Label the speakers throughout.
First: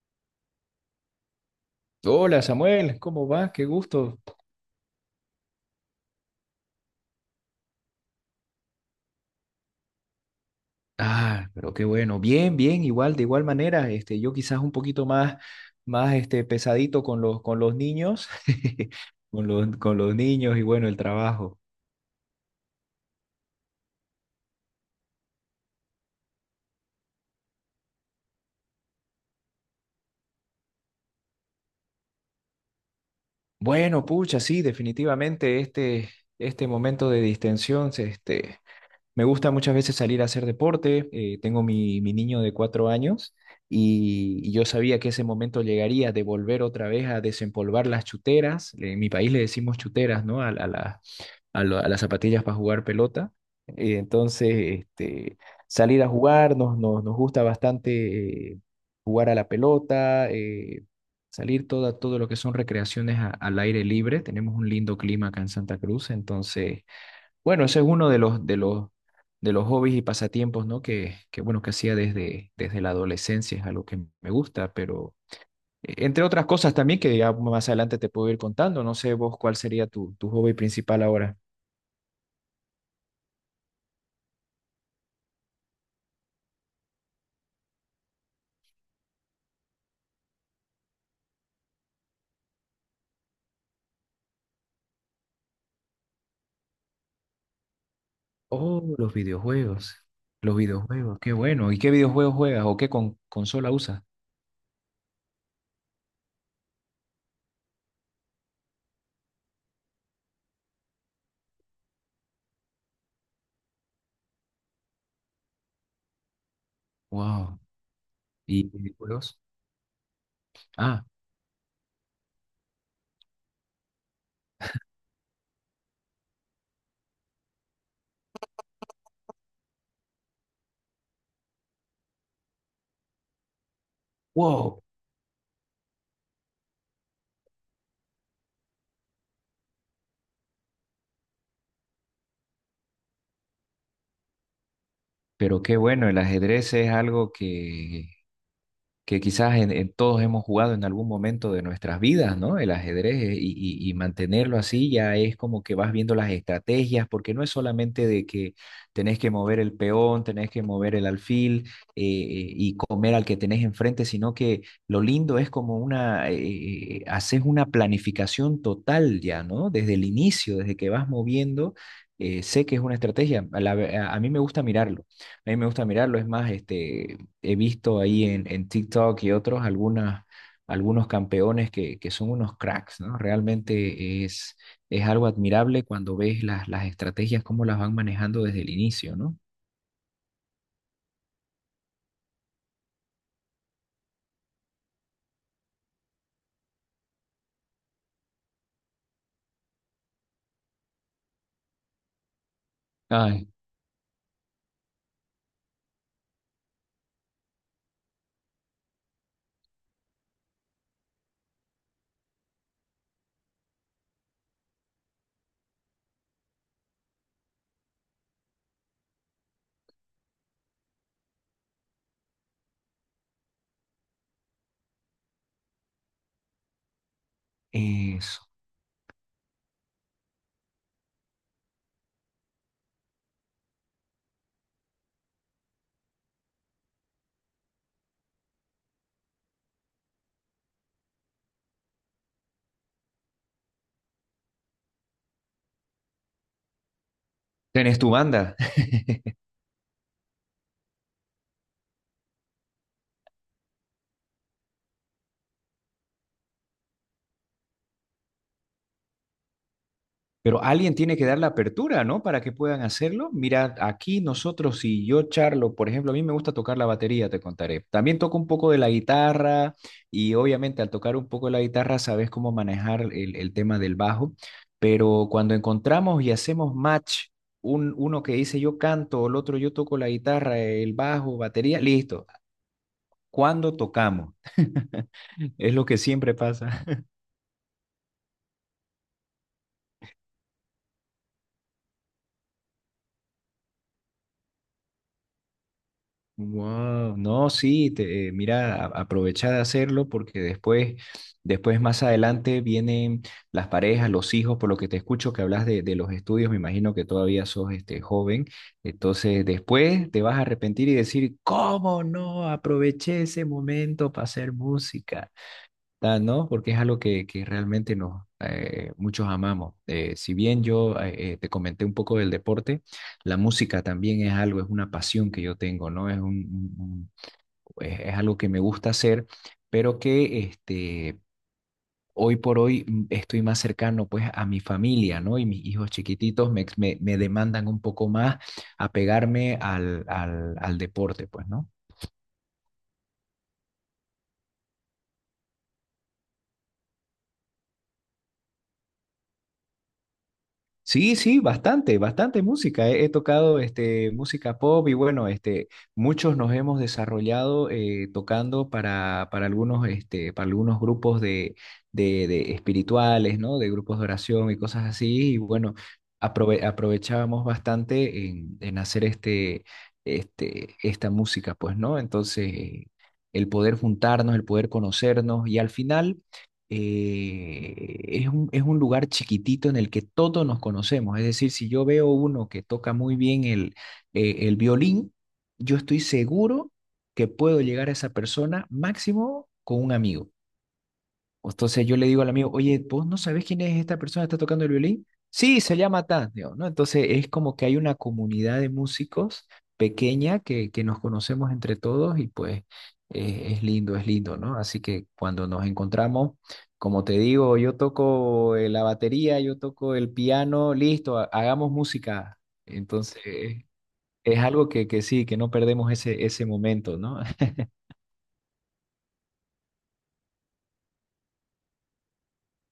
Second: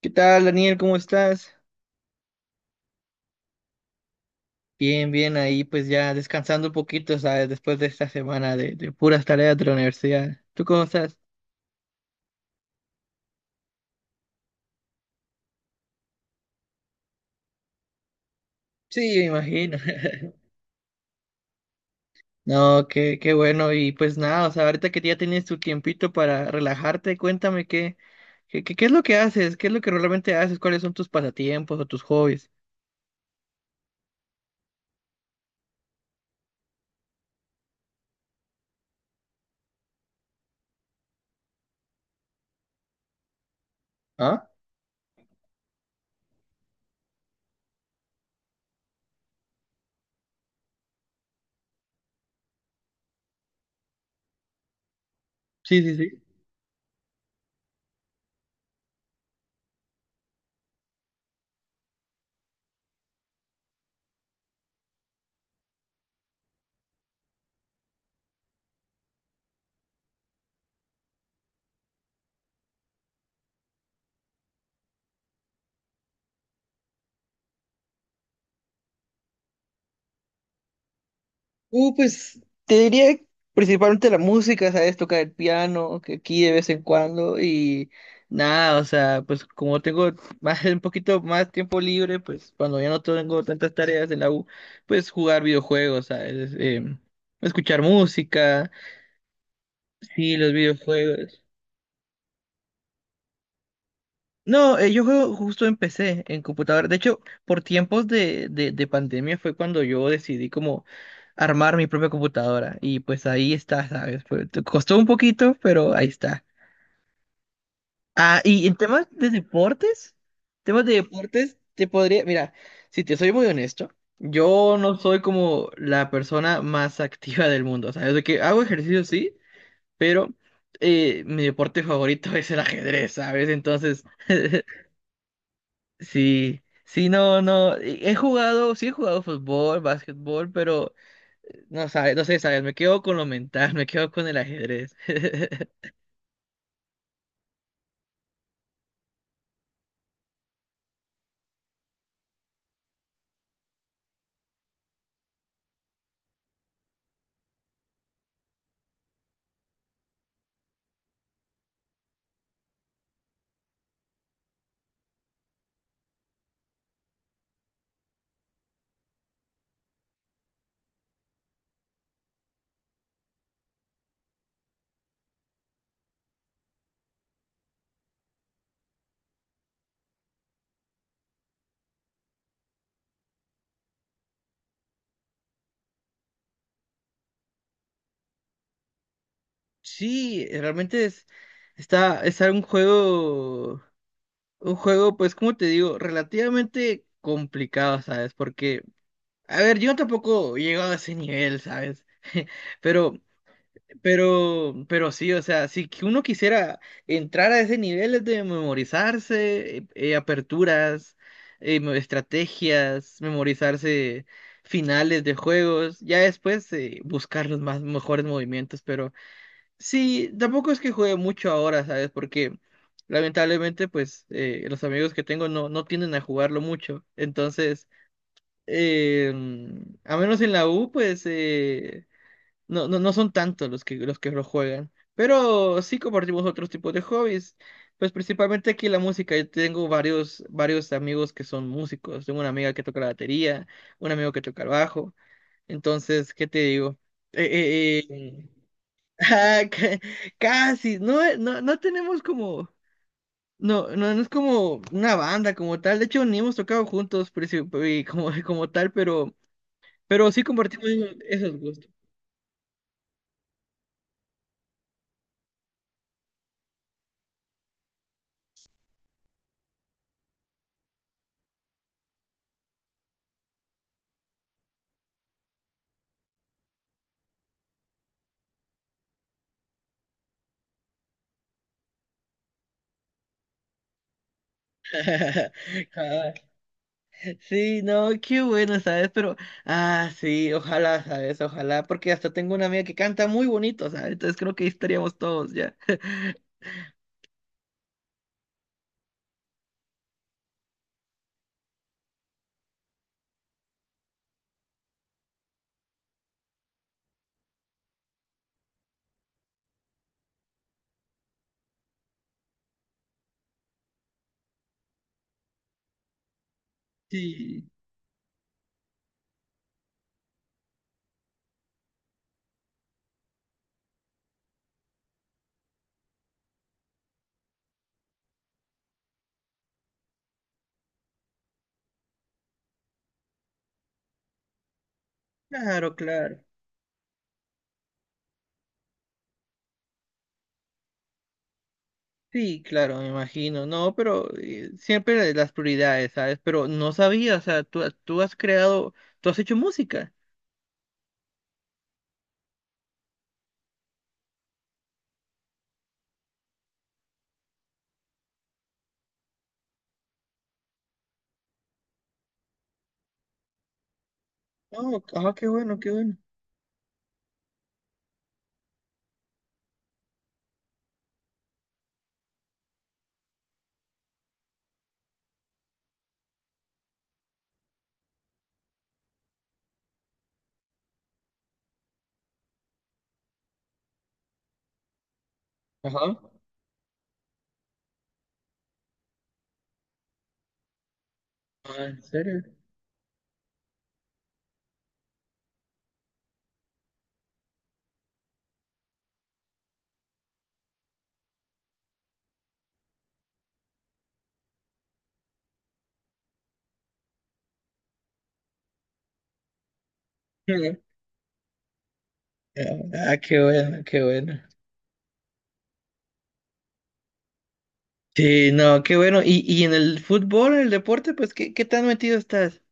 Speaker 1: ¿Qué tal, Daniel? ¿Cómo estás?
Speaker 2: Hola Samuel, ¿cómo vas? Qué gusto.
Speaker 1: Bien, bien, ahí pues ya descansando un poquito, ¿sabes? Después de esta semana de puras tareas de la universidad. ¿Tú cómo estás?
Speaker 2: Ah, pero qué bueno. Bien, bien, igual, de igual manera, yo quizás un poquito más, más pesadito con los niños,
Speaker 1: Sí, me
Speaker 2: con
Speaker 1: imagino.
Speaker 2: los niños y bueno, el trabajo.
Speaker 1: No, qué bueno. Y pues nada, o sea, ahorita que ya tienes tu tiempito para relajarte, cuéntame qué es lo que haces, qué es lo que realmente haces, cuáles son tus pasatiempos o tus hobbies.
Speaker 2: Bueno, pucha, sí, definitivamente este momento de distensión. Me gusta muchas veces salir a hacer deporte. Tengo mi niño de 4 años y,
Speaker 1: ¿Ah?
Speaker 2: y yo sabía que ese momento llegaría de volver otra vez a desempolvar las chuteras. En mi país le decimos chuteras, ¿no? A a las zapatillas para jugar pelota. Entonces, este,
Speaker 1: Sí, sí,
Speaker 2: salir a
Speaker 1: sí.
Speaker 2: jugar, nos gusta bastante jugar a la pelota, salir todo lo que son recreaciones al aire libre. Tenemos un lindo clima acá en Santa Cruz, entonces bueno, ese es uno de los hobbies y pasatiempos, ¿no? Que bueno, que hacía desde la adolescencia, es algo que me gusta, pero entre otras cosas también que ya más adelante te puedo ir contando, no sé vos cuál sería tu hobby principal ahora.
Speaker 1: Pues te diría principalmente la música, ¿sabes? Tocar el piano, que aquí de vez en cuando y nada, o sea, pues como tengo más, un poquito más tiempo libre, pues cuando ya no tengo tantas tareas en la U, pues jugar videojuegos, ¿sabes? Escuchar música,
Speaker 2: Oh,
Speaker 1: sí, los
Speaker 2: los videojuegos, qué
Speaker 1: videojuegos.
Speaker 2: bueno. ¿Y qué videojuegos juegas o qué consola usas?
Speaker 1: No, yo juego justo empecé en computadora. De hecho, por tiempos de pandemia fue cuando yo decidí como armar mi propia computadora. Y pues ahí está, ¿sabes? Fue- te costó un poquito, pero ahí está.
Speaker 2: Wow.
Speaker 1: Ah,
Speaker 2: ¿Y
Speaker 1: y en
Speaker 2: videojuegos?
Speaker 1: temas de
Speaker 2: Ah,
Speaker 1: deportes, te podría, mira, si te soy muy honesto, yo no soy como la persona más activa del mundo. O sea, de que hago ejercicio sí, pero mi deporte favorito es el ajedrez, ¿sabes? Entonces…
Speaker 2: wow.
Speaker 1: Sí, sí, no, no, he jugado, sí he jugado fútbol, básquetbol, pero no sabes, no sé, sabes, me quedo con lo mental, me quedo con el ajedrez.
Speaker 2: Pero qué bueno, el ajedrez es algo que quizás en todos hemos jugado en algún momento de nuestras vidas, ¿no? El ajedrez y mantenerlo así ya es como que vas viendo las estrategias, porque no es solamente de que tenés que mover el peón, tenés que mover el alfil y comer al que tenés enfrente, sino que lo lindo es como haces una planificación total ya, ¿no? Desde el inicio, desde que vas moviendo. Sé que es una estrategia, a mí me gusta mirarlo, a mí me gusta mirarlo, es más, he visto ahí en TikTok y otros algunos campeones que son unos cracks, ¿no? Realmente es algo admirable cuando ves las estrategias, cómo las van manejando desde el inicio, ¿no?
Speaker 1: Sí, realmente es, está, es un juego, pues, como te digo, relativamente complicado, ¿sabes? Porque, a ver, yo tampoco he llegado a ese nivel, ¿sabes? Pero
Speaker 2: Ay,
Speaker 1: pero sí, o sea, si que uno quisiera entrar a ese nivel de memorizarse, aperturas, estrategias, memorizarse finales de juegos, ya después buscar los más mejores movimientos, pero sí, tampoco es que juegue mucho ahora, ¿sabes? Porque lamentablemente, pues, los amigos que tengo no, no tienden a jugarlo mucho, entonces,
Speaker 2: eso.
Speaker 1: eh, a menos en la U, pues… no, no, no son tantos los que lo juegan, pero sí compartimos otros tipos de hobbies. Pues principalmente aquí la música. Yo tengo varios, varios amigos que son músicos. Tengo una amiga que toca la batería, un amigo que toca el bajo. Entonces, ¿qué te digo?
Speaker 2: ¿Tenés
Speaker 1: Eh,
Speaker 2: tu
Speaker 1: eh, eh,
Speaker 2: banda?
Speaker 1: ah, casi, no, no, no tenemos como, no, no, no es como una banda como tal. De hecho, ni hemos tocado juntos y como, como tal, pero sí
Speaker 2: Pero
Speaker 1: compartimos
Speaker 2: alguien tiene que dar la
Speaker 1: esos gustos.
Speaker 2: apertura, ¿no? Para que puedan hacerlo. Mira, aquí nosotros, si yo charlo, por ejemplo, a mí me gusta tocar la batería, te contaré. También toco un poco de la guitarra y obviamente al tocar un poco de la guitarra sabes cómo manejar el tema del bajo, pero cuando encontramos y hacemos match, uno que dice yo canto, el otro yo toco la guitarra, el bajo, batería, listo. ¿Cuándo tocamos? Es lo que siempre pasa.
Speaker 1: Sí, no, qué bueno, ¿sabes? Pero, ah, sí, ojalá, ¿sabes? Ojalá, porque hasta tengo una amiga que canta muy bonito, ¿sabes? Entonces creo que ahí estaríamos todos ya.
Speaker 2: Wow, no, sí, mira, aprovecha de hacerlo porque después más adelante vienen las parejas, los hijos, por lo que te escucho que hablas de los estudios, me imagino que todavía sos joven, entonces después te vas a arrepentir y decir, ¿cómo no aproveché ese momento para hacer música? Ah, no, porque es algo que
Speaker 1: Sí,
Speaker 2: realmente muchos amamos. Si bien yo te comenté un poco del deporte, la música también es algo, es una pasión que yo tengo, ¿no? Es un- es algo que me gusta hacer, pero que hoy por hoy estoy más cercano pues a mi familia, ¿no? Y mis hijos
Speaker 1: claro, claro.
Speaker 2: chiquititos me demandan un poco más apegarme al deporte, pues, ¿no?
Speaker 1: Sí, claro, me imagino. No, pero siempre las prioridades, ¿sabes? Pero no sabía, o sea, tú has creado, tú has hecho música.
Speaker 2: Sí, sí, bastante, bastante música. He tocado música pop y bueno, muchos nos hemos desarrollado tocando para algunos grupos de espirituales, ¿no? De grupos de oración y cosas
Speaker 1: Oh, ah,
Speaker 2: así. Y
Speaker 1: qué
Speaker 2: bueno,
Speaker 1: bueno, qué bueno.
Speaker 2: aprovechábamos bastante en hacer esta música, pues, ¿no? Entonces, el poder juntarnos, el poder conocernos y al final es un lugar chiquitito en el que todos nos conocemos. Es decir, si yo veo uno que toca muy bien el violín, yo estoy
Speaker 1: Ajá.
Speaker 2: seguro que puedo llegar a esa persona máximo con un amigo.
Speaker 1: Ah,
Speaker 2: Entonces yo
Speaker 1: ¿en
Speaker 2: le digo al
Speaker 1: serio?
Speaker 2: amigo, oye, ¿vos no sabés quién es esta persona que está tocando el violín? Sí, se llama tal, digo, ¿no? Entonces es como que hay una comunidad de músicos pequeña que nos conocemos entre todos y pues es lindo, ¿no? Así que cuando nos encontramos, como te digo, yo toco la batería, yo toco el piano, listo, hagamos música.
Speaker 1: Ah, qué
Speaker 2: Entonces
Speaker 1: bueno, qué
Speaker 2: es
Speaker 1: bueno.
Speaker 2: algo que sí, que no perdemos ese momento, ¿no?
Speaker 1: Sí, no, qué bueno. Y en el fútbol, en el deporte, pues, ¿qué, qué tan metido estás?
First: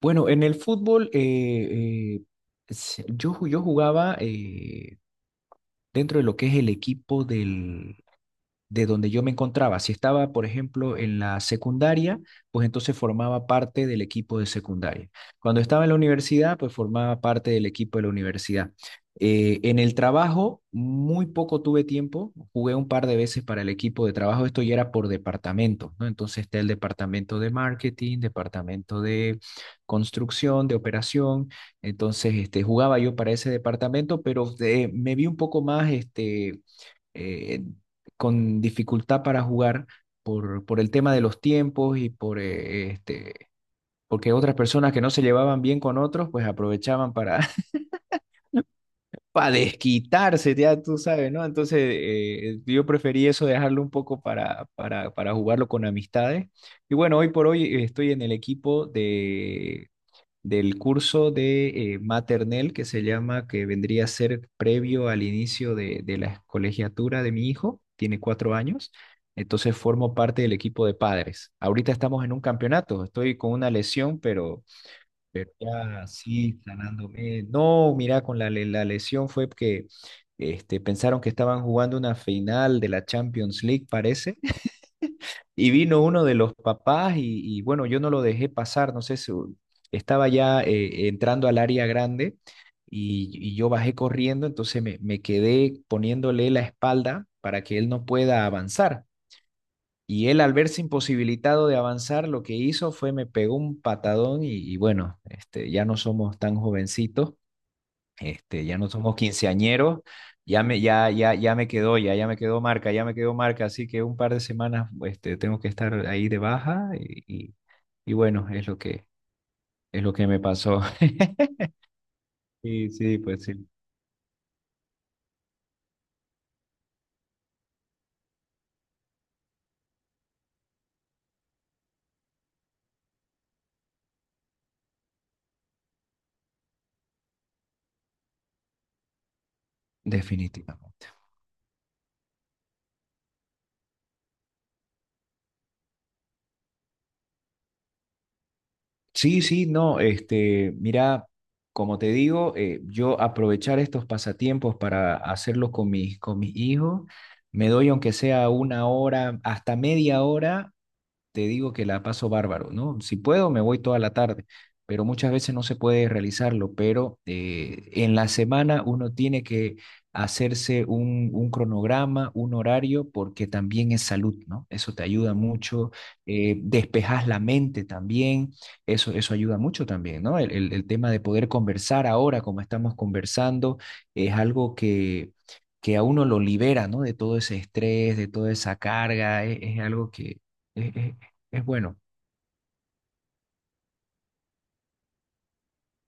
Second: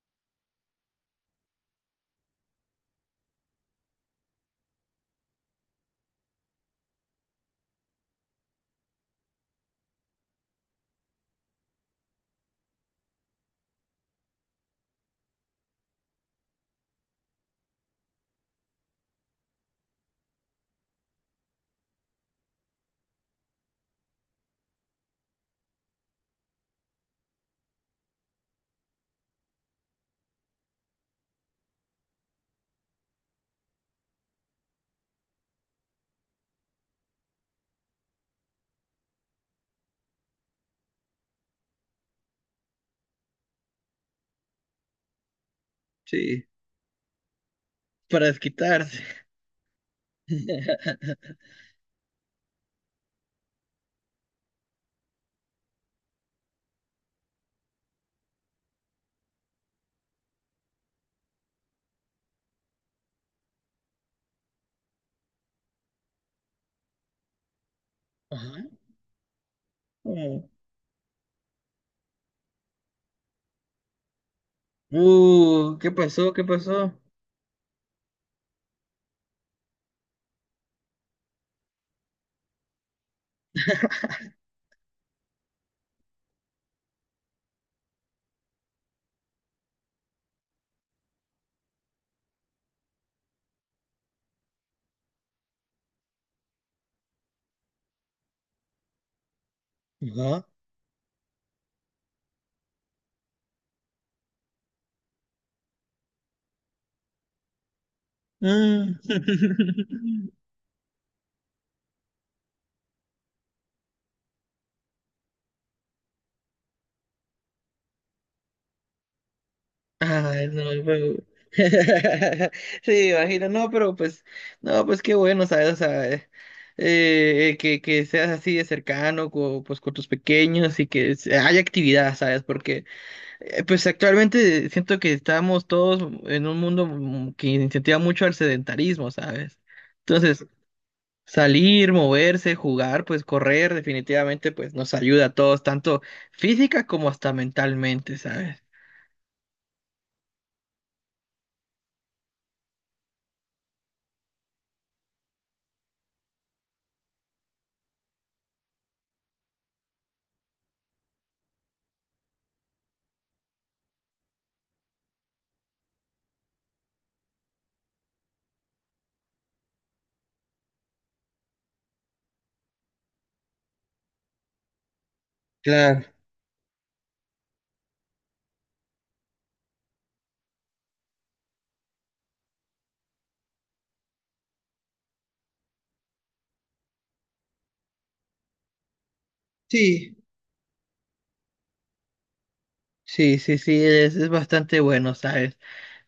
Speaker 2: Bueno, en el fútbol yo jugaba dentro de lo que es el equipo de donde yo me encontraba. Si estaba, por ejemplo, en la secundaria, pues entonces formaba parte del equipo de secundaria. Cuando estaba en la universidad, pues formaba parte del equipo de la universidad. En el trabajo, muy poco tuve tiempo, jugué un par de veces para el equipo de trabajo, esto ya era por departamento, ¿no? Entonces está el departamento de marketing, departamento de construcción, de operación, entonces jugaba yo para ese departamento, pero me vi un poco más, eh, con dificultad para jugar por el tema de los tiempos y porque otras personas que no se llevaban bien con otros,
Speaker 1: Sí,
Speaker 2: pues aprovechaban para,
Speaker 1: para desquitarse.
Speaker 2: para desquitarse, ya tú sabes, ¿no? Entonces yo preferí eso, dejarlo un poco para jugarlo con amistades. Y bueno, hoy por hoy estoy en el equipo de del curso de maternel que se llama, que vendría a ser previo al inicio de la colegiatura de mi hijo, tiene cuatro
Speaker 1: Ajá.
Speaker 2: años, entonces formo parte
Speaker 1: Oh.
Speaker 2: del equipo de padres. Ahorita estamos en un campeonato, estoy con una lesión, pero
Speaker 1: ¿Qué
Speaker 2: ya
Speaker 1: pasó? ¿Qué
Speaker 2: sí,
Speaker 1: pasó?
Speaker 2: sanándome. No, mira, con la lesión fue que pensaron que estaban jugando una final de la Champions League, parece, y vino uno de los papás y bueno, yo no lo dejé pasar, no sé, estaba ya entrando al área grande y yo bajé corriendo, entonces me quedé poniéndole la espalda para que él no pueda avanzar. Y él
Speaker 1: Ajá.
Speaker 2: al verse imposibilitado de avanzar, lo que hizo fue me pegó un patadón y bueno, ya no somos tan jovencitos, ya no
Speaker 1: Mm.
Speaker 2: somos quinceañeros, ya me, ya, ya, ya me quedó, ya, ya me quedó marca, ya me quedó marca, así que un par de semanas, tengo que estar ahí de baja y, y bueno, es lo que me
Speaker 1: Ay, no,
Speaker 2: pasó.
Speaker 1: el juego.
Speaker 2: Sí,
Speaker 1: Sí,
Speaker 2: sí, pues
Speaker 1: imagino,
Speaker 2: sí,
Speaker 1: no, pero pues, no, pues qué bueno, ¿sabes? O sea, que seas así de cercano, pues con tus pequeños y que haya actividad, ¿sabes? Porque, pues actualmente siento que estamos todos en un mundo que incentiva mucho al sedentarismo, ¿sabes? Entonces,
Speaker 2: definitivamente.
Speaker 1: salir, moverse, jugar, pues correr, definitivamente, pues nos ayuda a todos, tanto física como hasta mentalmente, ¿sabes?
Speaker 2: Sí, sí, no, mira, como te digo, yo aprovechar estos pasatiempos para hacerlos con mis hijos, me doy aunque sea una hora, hasta media hora te digo que la paso bárbaro, ¿no? Si puedo, me voy toda la tarde, pero muchas veces no se puede realizarlo, pero en la semana uno tiene que hacerse un cronograma, un horario, porque también es salud, ¿no? Eso te ayuda mucho,
Speaker 1: Claro,
Speaker 2: despejas la mente también, eso ayuda mucho también, ¿no? El tema de poder conversar ahora, como estamos conversando, es algo que a uno lo libera, ¿no? De todo ese estrés, de toda esa carga, es algo
Speaker 1: sí,
Speaker 2: que, es, es bueno.
Speaker 1: sí, sí, sí, es bastante bueno, ¿sabes?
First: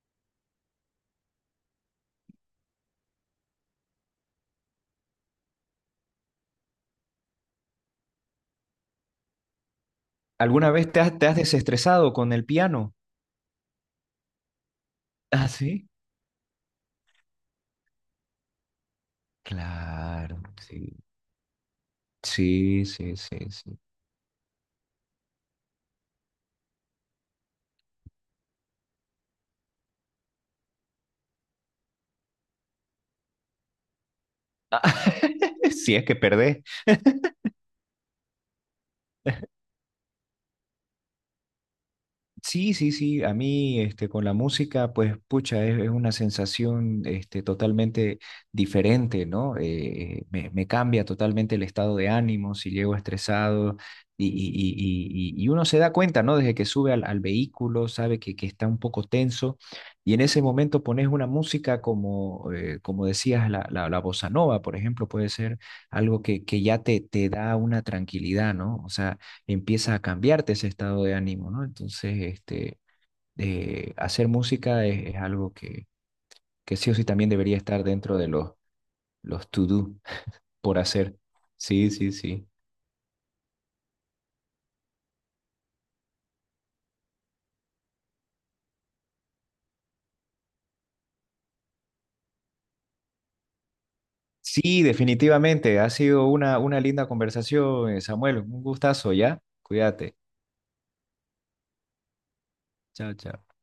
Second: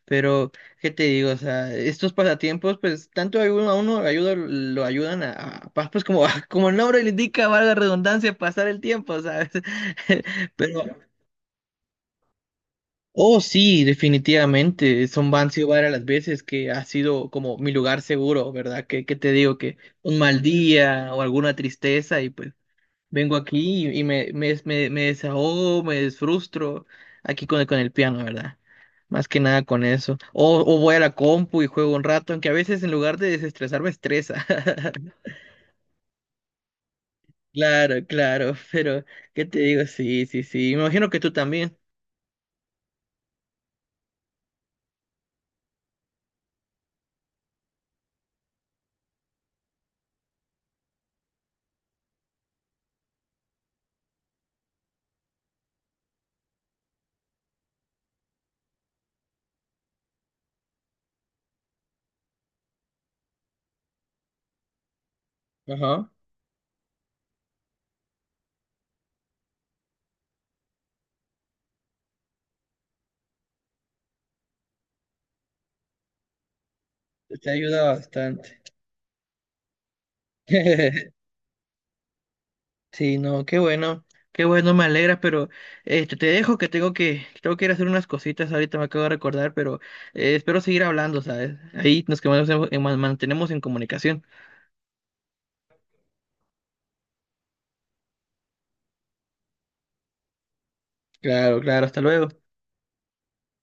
Speaker 1: Pero, ¿qué te digo? O sea, estos pasatiempos, pues, tanto a uno ayuda, lo ayudan a, pues, como, como el nombre le indica, valga la redundancia, pasar el tiempo, ¿sabes?
Speaker 2: ¿Alguna
Speaker 1: Pero
Speaker 2: vez te has desestresado con el piano?
Speaker 1: oh, sí, definitivamente. Son,
Speaker 2: Ah,
Speaker 1: han sido
Speaker 2: sí.
Speaker 1: varias las veces que ha sido como mi lugar seguro, ¿verdad? Que te digo que un
Speaker 2: Claro,
Speaker 1: mal
Speaker 2: sí.
Speaker 1: día o alguna tristeza y pues
Speaker 2: Sí, sí,
Speaker 1: vengo
Speaker 2: sí, sí.
Speaker 1: aquí y, me desahogo, me desfrustro aquí con el piano, ¿verdad? Más que nada con eso. O voy a la compu y juego un rato, aunque a veces en lugar de desestresar me estresa.
Speaker 2: Ah, si es que perdés.
Speaker 1: Claro, claro, pero ¿qué te digo? Sí, sí, sí. Me imagino que tú también.
Speaker 2: Sí, sí, sí, a mí con la música, pues pucha, es una sensación totalmente diferente, ¿no? Me cambia totalmente el estado de ánimo si llego estresado y uno se da cuenta, ¿no? Desde que sube al vehículo, sabe que está un poco tenso y en ese momento pones una música como decías, la bossa nova, por ejemplo, puede ser
Speaker 1: Ajá.
Speaker 2: algo que ya te da una tranquilidad, ¿no? O sea empieza a cambiarte ese estado de ánimo, ¿no? Entonces, hacer música es algo que sí o sí también
Speaker 1: Te
Speaker 2: debería estar
Speaker 1: ayuda
Speaker 2: dentro de los,
Speaker 1: bastante.
Speaker 2: los to-do por hacer. Sí, sí, sí.
Speaker 1: Sí, no, qué bueno, me alegra, pero este, te dejo que tengo que, tengo que ir a hacer unas cositas, ahorita me acabo de recordar, pero espero seguir hablando, ¿sabes? Ahí nos que mantenemos en comunicación.
Speaker 2: Sí, definitivamente. Ha sido una linda conversación, Samuel. Un gustazo, ¿ya? Cuídate.
Speaker 1: Claro, claro, hasta luego.
Speaker 2: Chao, chao.